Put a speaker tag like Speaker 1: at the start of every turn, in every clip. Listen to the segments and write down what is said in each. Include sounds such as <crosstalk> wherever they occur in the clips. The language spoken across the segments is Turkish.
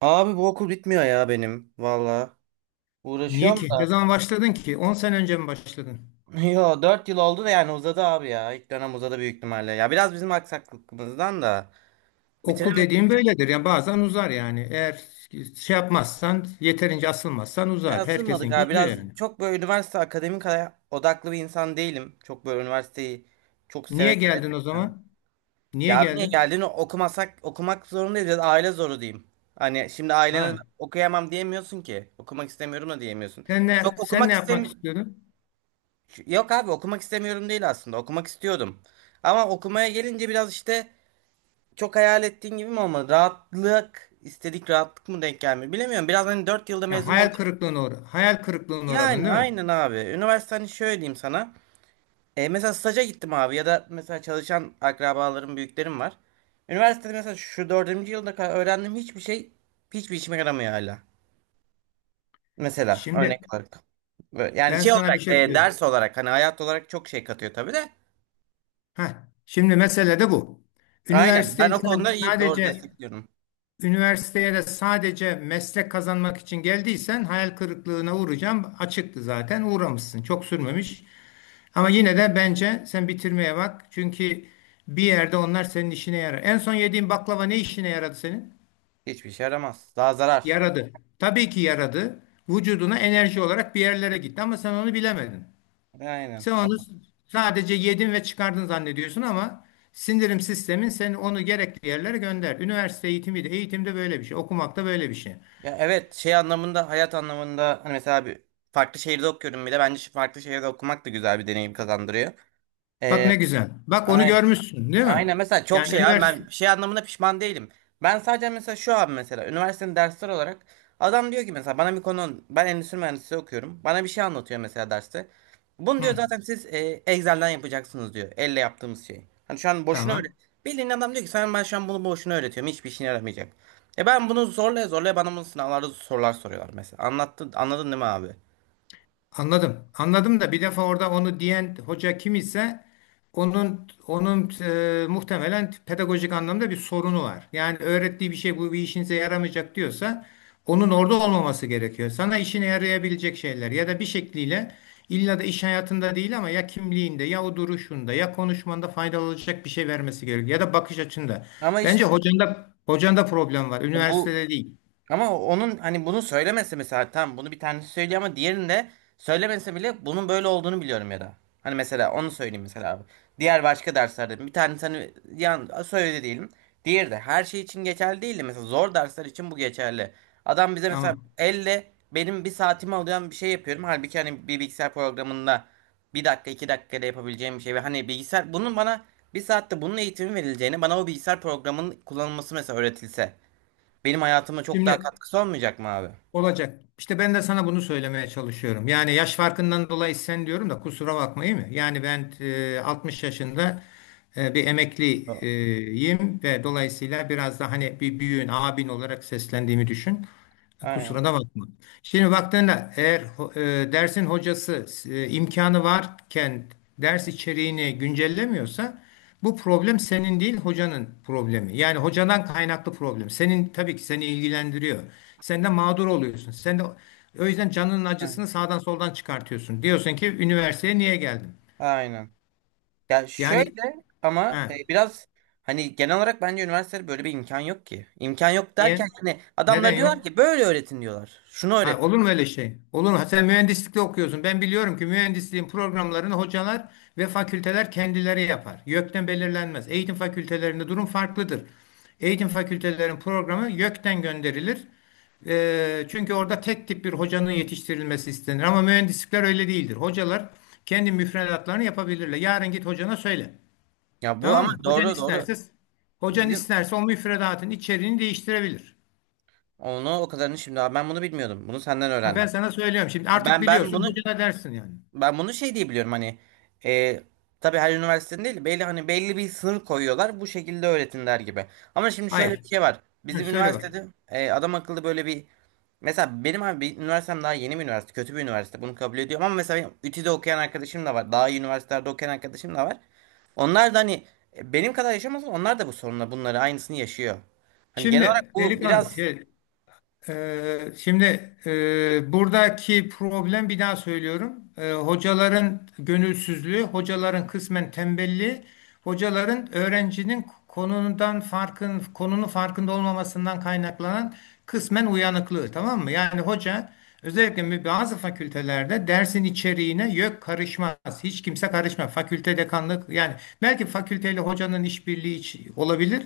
Speaker 1: Abi bu okul bitmiyor ya benim. Valla.
Speaker 2: Niye
Speaker 1: Uğraşıyorum
Speaker 2: ki? Ne
Speaker 1: da.
Speaker 2: zaman başladın ki? 10 sene önce mi başladın?
Speaker 1: <laughs> Yo, 4 yıl oldu da yani uzadı abi ya. İlk dönem uzadı büyük ihtimalle. Ya biraz bizim aksaklıkımızdan da
Speaker 2: Okul
Speaker 1: bitiremedik
Speaker 2: dediğim
Speaker 1: de.
Speaker 2: böyledir. Yani bazen uzar yani. Eğer şey yapmazsan, yeterince asılmazsan
Speaker 1: Ya
Speaker 2: uzar.
Speaker 1: ısınmadık
Speaker 2: Herkesinki
Speaker 1: abi
Speaker 2: uzuyor
Speaker 1: biraz.
Speaker 2: yani.
Speaker 1: Çok böyle üniversite akademik odaklı bir insan değilim. Çok böyle üniversiteyi çok seve
Speaker 2: Niye
Speaker 1: seve
Speaker 2: geldin o
Speaker 1: gittim.
Speaker 2: zaman? Niye
Speaker 1: Ya abi niye
Speaker 2: geldin?
Speaker 1: geldiğini okumasak okumak zorundayız ya da aile zoru diyeyim. Hani şimdi ailene
Speaker 2: Ha.
Speaker 1: okuyamam diyemiyorsun ki. Okumak istemiyorum da diyemiyorsun.
Speaker 2: Sen ne
Speaker 1: Çok
Speaker 2: sen
Speaker 1: okumak
Speaker 2: ne yapmak
Speaker 1: istemiyorum.
Speaker 2: istiyordun?
Speaker 1: Yok abi okumak istemiyorum değil aslında. Okumak istiyordum. Ama okumaya gelince biraz işte çok hayal ettiğin gibi mi olmadı? Rahatlık, istedik rahatlık mı denk gelmiyor? Bilemiyorum. Biraz hani 4 yılda
Speaker 2: Ya
Speaker 1: mezun olacak.
Speaker 2: hayal kırıklığına uğradın
Speaker 1: Yani
Speaker 2: değil mi?
Speaker 1: aynen abi. Üniversite hani şöyle diyeyim sana. Mesela staja gittim abi ya da mesela çalışan akrabalarım, büyüklerim var. Üniversitede mesela şu dördüncü yılda kadar öğrendiğim hiçbir şey hiçbir işime yaramıyor hala. Mesela
Speaker 2: Şimdi
Speaker 1: örnek olarak. Yani
Speaker 2: ben
Speaker 1: şey
Speaker 2: sana bir
Speaker 1: olarak
Speaker 2: şey söyleyeyim.
Speaker 1: ders olarak hani hayat olarak çok şey katıyor tabii de.
Speaker 2: Ha. Şimdi mesele de bu.
Speaker 1: Aynen. Ben
Speaker 2: Üniversiteyi
Speaker 1: o
Speaker 2: sen
Speaker 1: konuda iyi doğru
Speaker 2: sadece
Speaker 1: destekliyorum.
Speaker 2: Üniversiteye de sadece meslek kazanmak için geldiysen hayal kırıklığına uğrayacağım. Açıktı zaten uğramışsın. Çok sürmemiş. Ama yine de bence sen bitirmeye bak. Çünkü bir yerde onlar senin işine yarar. En son yediğin baklava ne işine yaradı senin?
Speaker 1: Hiçbir şey yaramaz. Daha zarar.
Speaker 2: Yaradı. Tabii ki yaradı. Vücuduna enerji olarak bir yerlere gitti ama sen onu bilemedin.
Speaker 1: Aynen.
Speaker 2: Sen onu sadece yedin ve çıkardın zannediyorsun ama sindirim sistemin seni onu gerekli yerlere gönder. Üniversite eğitimi de eğitimde böyle bir şey. Okumak da böyle bir şey.
Speaker 1: Ya evet şey anlamında hayat anlamında hani mesela bir farklı şehirde okuyorum bir de bence şu farklı şehirde okumak da güzel bir deneyim kazandırıyor.
Speaker 2: Bak
Speaker 1: Ee,
Speaker 2: ne güzel. Bak onu
Speaker 1: aynen.
Speaker 2: görmüşsün değil mi?
Speaker 1: Aynen mesela çok
Speaker 2: Yani
Speaker 1: şey abi
Speaker 2: üniversite.
Speaker 1: ben şey anlamında pişman değilim. Ben sadece mesela şu an mesela üniversitenin dersler olarak adam diyor ki mesela bana bir konu ben endüstri mühendisliği okuyorum. Bana bir şey anlatıyor mesela derste. Bunu
Speaker 2: Hı,
Speaker 1: diyor zaten siz Excel'den yapacaksınız diyor. Elle yaptığımız şey. Hani şu an boşuna öyle.
Speaker 2: tamam.
Speaker 1: Bildiğin adam diyor ki sen ben şu an bunu boşuna öğretiyorum. Hiçbir işine yaramayacak. E, ben bunu zorlaya zorlaya bana bunu sınavlarda sorular soruyorlar mesela. Anlattın, anladın değil mi abi?
Speaker 2: Anladım. Anladım da bir defa orada onu diyen hoca kim ise onun onun muhtemelen pedagojik anlamda bir sorunu var. Yani öğrettiği bir şey bu bir işinize yaramayacak diyorsa onun orada olmaması gerekiyor. Sana işine yarayabilecek şeyler ya da bir şekliyle illa da iş hayatında değil ama ya kimliğinde ya o duruşunda ya konuşmanda faydalı olacak bir şey vermesi gerekiyor ya da bakış açında.
Speaker 1: Ama
Speaker 2: Bence
Speaker 1: işte
Speaker 2: hocanda problem var.
Speaker 1: bu.
Speaker 2: Üniversitede değil.
Speaker 1: Ama onun hani bunu söylemese mesela tamam bunu bir tanesi söylüyor ama diğerini de söylemese bile bunun böyle olduğunu biliyorum ya da. Hani mesela onu söyleyeyim mesela abi. Diğer başka derslerde bir tanesi hani söyledi diyelim. Diğeri de her şey için geçerli değil de mesela zor dersler için bu geçerli. Adam bize mesela
Speaker 2: Tamam.
Speaker 1: elle benim bir saatimi alıyor bir şey yapıyorum. Halbuki hani bir bilgisayar programında bir dakika 2 dakikada yapabileceğim bir şey. Ve hani bilgisayar bunun bana bir saatte bunun eğitimi verileceğini bana o bilgisayar programının kullanılması mesela öğretilse. Benim hayatıma çok daha
Speaker 2: Şimdi
Speaker 1: katkısı olmayacak mı abi?
Speaker 2: olacak. İşte ben de sana bunu söylemeye çalışıyorum. Yani yaş farkından dolayı sen diyorum da kusura bakmayın mı? Yani ben 60 yaşında bir
Speaker 1: A-
Speaker 2: emekliyim ve dolayısıyla biraz da hani bir büyüğün, abin olarak seslendiğimi düşün.
Speaker 1: Aynen.
Speaker 2: Kusura da bakma. Şimdi baktığında eğer dersin hocası imkanı varken ders içeriğini güncellemiyorsa bu problem senin değil hocanın problemi. Yani hocadan kaynaklı problem. Senin tabii ki seni ilgilendiriyor. Sen de mağdur oluyorsun. Sen de o yüzden canının
Speaker 1: Aynen.
Speaker 2: acısını sağdan soldan çıkartıyorsun. Diyorsun ki üniversiteye niye geldim?
Speaker 1: Aynen. Ya
Speaker 2: Yani
Speaker 1: şöyle ama
Speaker 2: ha,
Speaker 1: biraz hani genel olarak bence üniversitede böyle bir imkan yok ki. İmkan yok derken
Speaker 2: niye?
Speaker 1: hani
Speaker 2: Neden
Speaker 1: adamlar diyorlar
Speaker 2: yok?
Speaker 1: ki böyle öğretin diyorlar. Şunu
Speaker 2: Ha,
Speaker 1: öğret.
Speaker 2: olur mu öyle şey? Olur mu? Sen mühendislikte okuyorsun. Ben biliyorum ki mühendisliğin programlarını hocalar ve fakülteler kendileri yapar. YÖK'ten belirlenmez. Eğitim fakültelerinde durum farklıdır. Eğitim fakültelerin programı YÖK'ten gönderilir. Çünkü orada tek tip bir hocanın yetiştirilmesi istenir. Ama mühendislikler öyle değildir. Hocalar kendi müfredatlarını yapabilirler. Yarın git hocana söyle.
Speaker 1: Ya bu
Speaker 2: Tamam
Speaker 1: ama
Speaker 2: mı? Hocan
Speaker 1: doğru doğru
Speaker 2: isterse, hocan
Speaker 1: bilim.
Speaker 2: isterse o müfredatın içeriğini değiştirebilir.
Speaker 1: Onu o kadarını şimdi abi ben bunu bilmiyordum. Bunu senden
Speaker 2: Ha, ben
Speaker 1: öğrendim.
Speaker 2: sana söylüyorum şimdi. Artık
Speaker 1: Ben
Speaker 2: biliyorsun
Speaker 1: bunu
Speaker 2: hocana dersin yani.
Speaker 1: Ben bunu şey diye biliyorum hani e, tabii her üniversitenin değil belli hani belli bir sınır koyuyorlar bu şekilde öğretin gibi. Ama şimdi şöyle
Speaker 2: Hayır.
Speaker 1: bir şey var.
Speaker 2: Hı,
Speaker 1: Bizim
Speaker 2: söyle bak.
Speaker 1: üniversitede adam akıllı böyle bir mesela benim abi bir üniversitem daha yeni bir üniversite kötü bir üniversite bunu kabul ediyorum ama mesela benim ÜTÜ'de okuyan arkadaşım da var. Daha iyi üniversitelerde okuyan arkadaşım da var. Onlar da hani benim kadar yaşamasa onlar da bu sorunla bunları aynısını yaşıyor. Hani genel olarak
Speaker 2: Şimdi
Speaker 1: bu
Speaker 2: delikanlı
Speaker 1: biraz.
Speaker 2: şey, buradaki problem bir daha söylüyorum. Hocaların gönülsüzlüğü, hocaların kısmen tembelliği, hocaların öğrencinin konunun farkında olmamasından kaynaklanan kısmen uyanıklığı, tamam mı? Yani hoca özellikle bazı fakültelerde dersin içeriğine yok karışmaz. Hiç kimse karışmaz. Fakülte dekanlık yani belki fakülteyle hocanın olabilir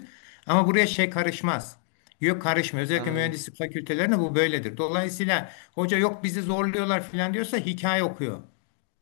Speaker 2: ama buraya şey karışmaz. Yok karışmıyor. Özellikle
Speaker 1: Anladım.
Speaker 2: mühendislik fakültelerinde bu böyledir. Dolayısıyla hoca yok bizi zorluyorlar falan diyorsa hikaye okuyor.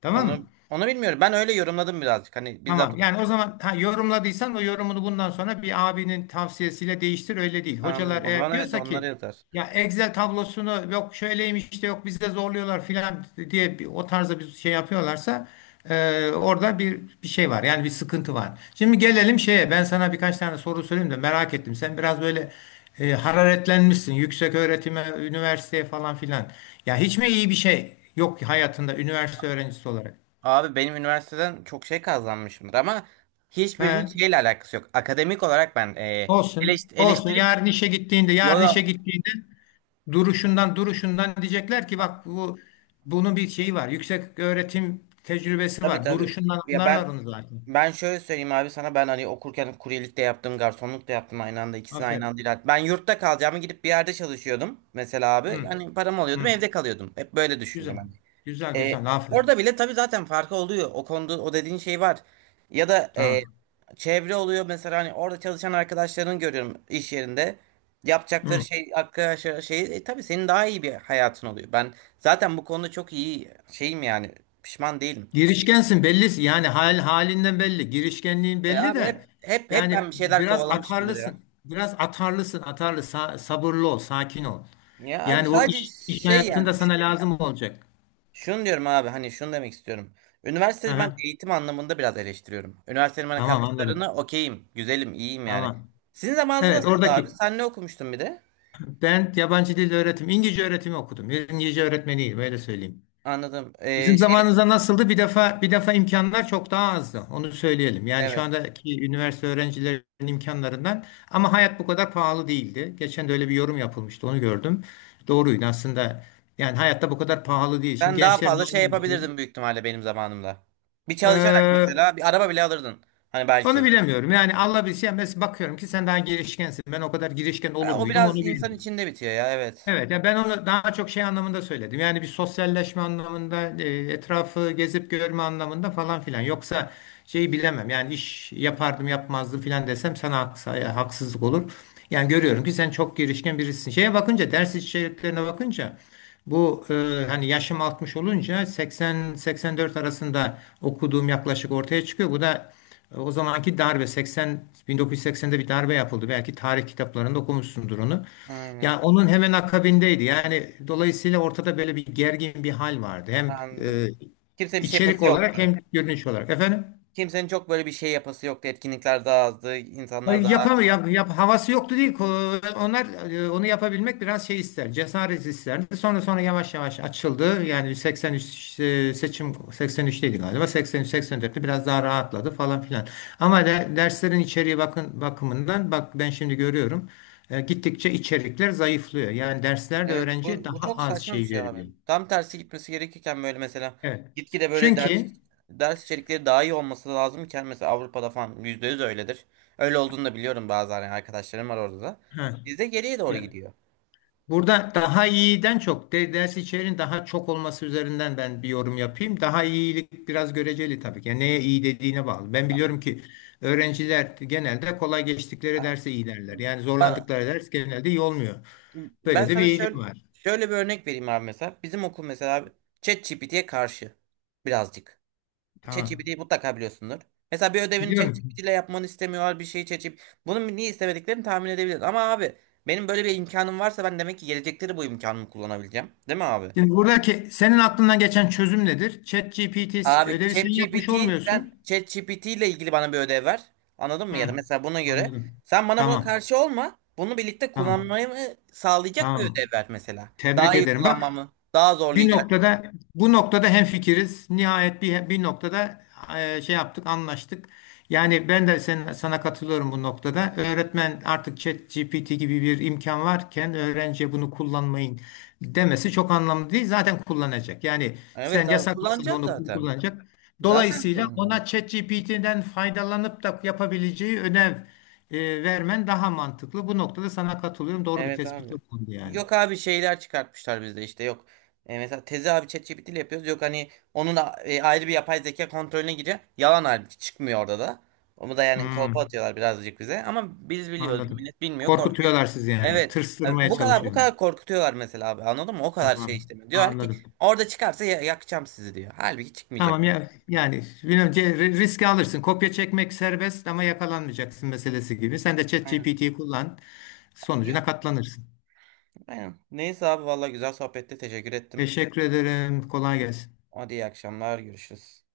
Speaker 2: Tamam
Speaker 1: Onu
Speaker 2: mı?
Speaker 1: onu bilmiyorum. Ben öyle yorumladım birazcık. Hani bizzat.
Speaker 2: Tamam. Yani o zaman yorumladıysan o yorumunu bundan sonra bir abinin tavsiyesiyle değiştir öyle değil.
Speaker 1: Anladım.
Speaker 2: Hocalar
Speaker 1: O
Speaker 2: eğer
Speaker 1: zaman evet
Speaker 2: diyorsa
Speaker 1: onları
Speaker 2: ki
Speaker 1: yazar.
Speaker 2: ya Excel tablosunu yok şöyleymiş de yok bizde zorluyorlar filan diye o tarzda bir şey yapıyorlarsa orada bir şey var. Yani bir sıkıntı var. Şimdi gelelim şeye. Ben sana birkaç tane soru sorayım da merak ettim. Sen biraz böyle hararetlenmişsin. Yüksek öğretime, üniversiteye falan filan. Ya hiç mi iyi bir şey yok hayatında üniversite öğrencisi olarak?
Speaker 1: Abi benim üniversiteden çok şey kazanmışımdır ama
Speaker 2: He.
Speaker 1: hiçbirinin şeyle alakası yok. Akademik olarak ben
Speaker 2: Olsun.
Speaker 1: eleşt-
Speaker 2: Olsun.
Speaker 1: eleştirim
Speaker 2: Yarın işe gittiğinde,
Speaker 1: Yo,
Speaker 2: yarın işe gittiğinde duruşundan diyecekler ki bak bunun bir şeyi var. Yüksek öğretim tecrübesi
Speaker 1: tabi
Speaker 2: var.
Speaker 1: tabi,
Speaker 2: Duruşundan
Speaker 1: ya
Speaker 2: anlarlar
Speaker 1: ben
Speaker 2: onu zaten.
Speaker 1: ben şöyle söyleyeyim abi sana ben hani okurken kuryelik de yaptım garsonluk da yaptım aynı anda ikisini aynı
Speaker 2: Aferin.
Speaker 1: anda ilerledim. Ben yurtta kalacağımı gidip bir yerde çalışıyordum mesela abi
Speaker 2: Hı,
Speaker 1: yani param alıyordum
Speaker 2: hı.
Speaker 1: evde kalıyordum hep böyle düşündüm
Speaker 2: Güzel.
Speaker 1: ben.
Speaker 2: Güzel güzel. Aferin.
Speaker 1: Orada bile tabii zaten farkı oluyor. O konuda o dediğin şey var. Ya da
Speaker 2: Tamam.
Speaker 1: çevre oluyor mesela hani orada çalışan arkadaşlarını görüyorum iş yerinde. Yapacakları
Speaker 2: Hı.
Speaker 1: şey arkadaşlar şey tabii senin daha iyi bir hayatın oluyor. Ben zaten bu konuda çok iyi şeyim yani pişman değilim.
Speaker 2: Girişkensin belli. Yani halinden belli. Girişkenliğin belli
Speaker 1: Abi hep
Speaker 2: de
Speaker 1: hep hep
Speaker 2: yani
Speaker 1: ben bir şeyler
Speaker 2: biraz
Speaker 1: kovalamışımdır ya.
Speaker 2: atarlısın. Biraz atarlısın. Atarlı. Sabırlı ol. Sakin ol.
Speaker 1: Ya abi
Speaker 2: Yani o
Speaker 1: sadece
Speaker 2: iş, iş
Speaker 1: şey
Speaker 2: hayatında
Speaker 1: yani.
Speaker 2: sana lazım olacak.
Speaker 1: Şunu diyorum abi hani şunu demek istiyorum. Üniversiteyi ben
Speaker 2: Aha.
Speaker 1: eğitim anlamında biraz eleştiriyorum. Üniversitenin bana
Speaker 2: Tamam
Speaker 1: kattıklarını
Speaker 2: anladım.
Speaker 1: okeyim, güzelim, iyiyim yani.
Speaker 2: Tamam.
Speaker 1: Sizin zamanınız
Speaker 2: Evet
Speaker 1: nasıldı abi?
Speaker 2: oradaki
Speaker 1: Sen ne okumuştun bir de?
Speaker 2: ben yabancı dil öğretim İngilizce öğretimi okudum. İngilizce öğretmeniyim öyle söyleyeyim.
Speaker 1: Anladım.
Speaker 2: Bizim
Speaker 1: Şeylik,
Speaker 2: zamanımızda nasıldı? Bir defa bir defa imkanlar çok daha azdı. Onu söyleyelim. Yani şu
Speaker 1: evet.
Speaker 2: andaki üniversite öğrencilerinin imkanlarından ama hayat bu kadar pahalı değildi. Geçen de öyle bir yorum yapılmıştı. Onu gördüm. Doğruydu aslında. Yani hayatta bu kadar pahalı değil. Şimdi
Speaker 1: Ben daha
Speaker 2: gençlerin
Speaker 1: fazla şey
Speaker 2: haline bakıyorum.
Speaker 1: yapabilirdim büyük ihtimalle benim zamanımda. Bir çalışarak
Speaker 2: Ee,
Speaker 1: mesela bir araba bile alırdın. Hani
Speaker 2: Onu
Speaker 1: belki.
Speaker 2: bilemiyorum. Yani Allah bilsin. Mesela bakıyorum ki sen daha girişkensin. Ben o kadar girişken olur
Speaker 1: Ha, o
Speaker 2: muydum onu
Speaker 1: biraz insan
Speaker 2: bilmiyorum.
Speaker 1: içinde bitiyor ya evet.
Speaker 2: Evet, ya ben onu daha çok şey anlamında söyledim. Yani bir sosyalleşme anlamında, etrafı gezip görme anlamında falan filan. Yoksa şeyi bilemem. Yani iş yapardım yapmazdım filan desem sana haksızlık olur. Yani görüyorum ki sen çok girişken birisin. Şeye bakınca, ders içeriklerine bakınca bu hani yaşım 60 olunca 80-84 arasında okuduğum yaklaşık ortaya çıkıyor. Bu da o zamanki darbe 80 1980'de bir darbe yapıldı. Belki tarih kitaplarında okumuşsundur onu.
Speaker 1: Aynen.
Speaker 2: Yani onun hemen akabindeydi. Yani dolayısıyla ortada böyle bir gergin bir hal vardı. Hem e,
Speaker 1: Anladım. Kimsenin bir şey
Speaker 2: içerik
Speaker 1: yapası yoktu.
Speaker 2: olarak hem görünüş olarak. Efendim?
Speaker 1: Kimsenin çok böyle bir şey yapası yoktu. Etkinlikler daha azdı.
Speaker 2: Hayır,
Speaker 1: İnsanlar daha.
Speaker 2: yapamıyor. Havası yoktu değil. Onlar onu yapabilmek biraz şey ister. Cesaret isterdi. Sonra yavaş yavaş açıldı. Yani seçim 83'teydi galiba. 83 84'te biraz daha rahatladı falan filan. Ama derslerin içeriği bakımından bak ben şimdi görüyorum. Gittikçe içerikler zayıflıyor. Yani derslerde
Speaker 1: Evet,
Speaker 2: öğrenciye
Speaker 1: bu
Speaker 2: daha
Speaker 1: çok
Speaker 2: az
Speaker 1: saçma bir
Speaker 2: şey
Speaker 1: şey abi.
Speaker 2: veriliyor.
Speaker 1: Tam tersi gitmesi gerekirken böyle mesela
Speaker 2: Evet.
Speaker 1: gitgide böyle ders
Speaker 2: Çünkü
Speaker 1: ders içerikleri daha iyi olması lazımken mesela Avrupa'da falan %100 öyledir. Öyle olduğunu da biliyorum bazı yani arkadaşlarım var orada da.
Speaker 2: ha,
Speaker 1: Bizde geriye doğru
Speaker 2: ya-
Speaker 1: gidiyor.
Speaker 2: burada daha iyiden çok ders içeriğin daha çok olması üzerinden ben bir yorum yapayım. Daha iyilik biraz göreceli tabii ki. Yani neye iyi dediğine bağlı. Ben biliyorum ki öğrenciler genelde kolay geçtikleri derse iyi derler. Yani
Speaker 1: Ba-
Speaker 2: zorlandıkları ders genelde iyi olmuyor.
Speaker 1: Ben
Speaker 2: Böyle de bir
Speaker 1: sana
Speaker 2: eğilim
Speaker 1: şöyle
Speaker 2: var.
Speaker 1: şöyle bir örnek vereyim abi mesela. Bizim okul mesela abi ChatGPT'ye karşı birazcık.
Speaker 2: Tamam.
Speaker 1: ChatGPT'yi mutlaka biliyorsundur. Mesela bir ödevini
Speaker 2: Biliyorum.
Speaker 1: ChatGPT ile yapmanı istemiyorlar bir şeyi ChatGPT. Bunun niye istemediklerini tahmin edebiliriz. Ama abi benim böyle bir imkanım varsa ben demek ki gelecekleri bu imkanımı kullanabileceğim. Değil mi abi?
Speaker 2: Şimdi buradaki senin aklından geçen çözüm nedir? ChatGPT
Speaker 1: Abi
Speaker 2: ödevi sen yapmış
Speaker 1: ChatGPT sen
Speaker 2: olmuyorsun.
Speaker 1: ChatGPT ile ilgili bana bir ödev ver. Anladın mı? Ya da
Speaker 2: Hı,
Speaker 1: mesela buna göre
Speaker 2: anladım.
Speaker 1: sen bana buna
Speaker 2: Tamam.
Speaker 1: karşı olma. Bunu birlikte
Speaker 2: Tamam.
Speaker 1: kullanmayı mı sağlayacak bir ödev
Speaker 2: Tamam.
Speaker 1: ver mesela. Daha
Speaker 2: Tebrik
Speaker 1: iyi
Speaker 2: ederim. Bak
Speaker 1: kullanmamı, daha
Speaker 2: Bir
Speaker 1: zorlayacak.
Speaker 2: noktada bu noktada hemfikiriz. Nihayet bir noktada şey yaptık, anlaştık. Yani ben de sana katılıyorum bu noktada. Öğretmen artık ChatGPT gibi bir imkan varken öğrenciye bunu kullanmayın demesi çok anlamlı değil. Zaten kullanacak. Yani
Speaker 1: Evet
Speaker 2: sen
Speaker 1: abi
Speaker 2: yasaklasan da
Speaker 1: kullanacağım
Speaker 2: onu
Speaker 1: zaten.
Speaker 2: kullanacak.
Speaker 1: Zaten
Speaker 2: Dolayısıyla
Speaker 1: kullanacağım.
Speaker 2: ona ChatGPT'den faydalanıp da yapabileceği ödev vermen daha mantıklı. Bu noktada sana katılıyorum. Doğru bir
Speaker 1: Evet
Speaker 2: tespitte
Speaker 1: abi.
Speaker 2: bulundu yani.
Speaker 1: Yok abi şeyler çıkartmışlar bizde işte yok. Mesela tezi abi ChatGPT ile yapıyoruz. Yok hani onun ayrı bir yapay zeka kontrolüne giriyor. Yalan halbuki çıkmıyor orada da. Onu da yani kolpa
Speaker 2: Hmm.
Speaker 1: atıyorlar birazcık bize. Ama biz biliyoruz.
Speaker 2: Anladım.
Speaker 1: Millet bilmiyor korkuyor.
Speaker 2: Korkutuyorlar sizi yani.
Speaker 1: Evet. Yani
Speaker 2: Tırstırmaya
Speaker 1: bu kadar bu
Speaker 2: çalışıyorlar.
Speaker 1: kadar korkutuyorlar mesela abi anladın mı? O kadar şey
Speaker 2: Tamam.
Speaker 1: istemiyor. Diyorlar ki
Speaker 2: Anladım.
Speaker 1: orada çıkarsa yakacağım sizi diyor. Halbuki çıkmayacak.
Speaker 2: Tamam ya yani bilmiyorum, riski alırsın. Kopya çekmek serbest ama yakalanmayacaksın meselesi gibi. Sen de
Speaker 1: Aynen.
Speaker 2: ChatGPT'yi kullan.
Speaker 1: Yok
Speaker 2: Sonucuna katlanırsın.
Speaker 1: aynen. Neyse abi vallahi güzel sohbette teşekkür ettim.
Speaker 2: Teşekkür ederim. Kolay gelsin.
Speaker 1: Hadi iyi akşamlar görüşürüz.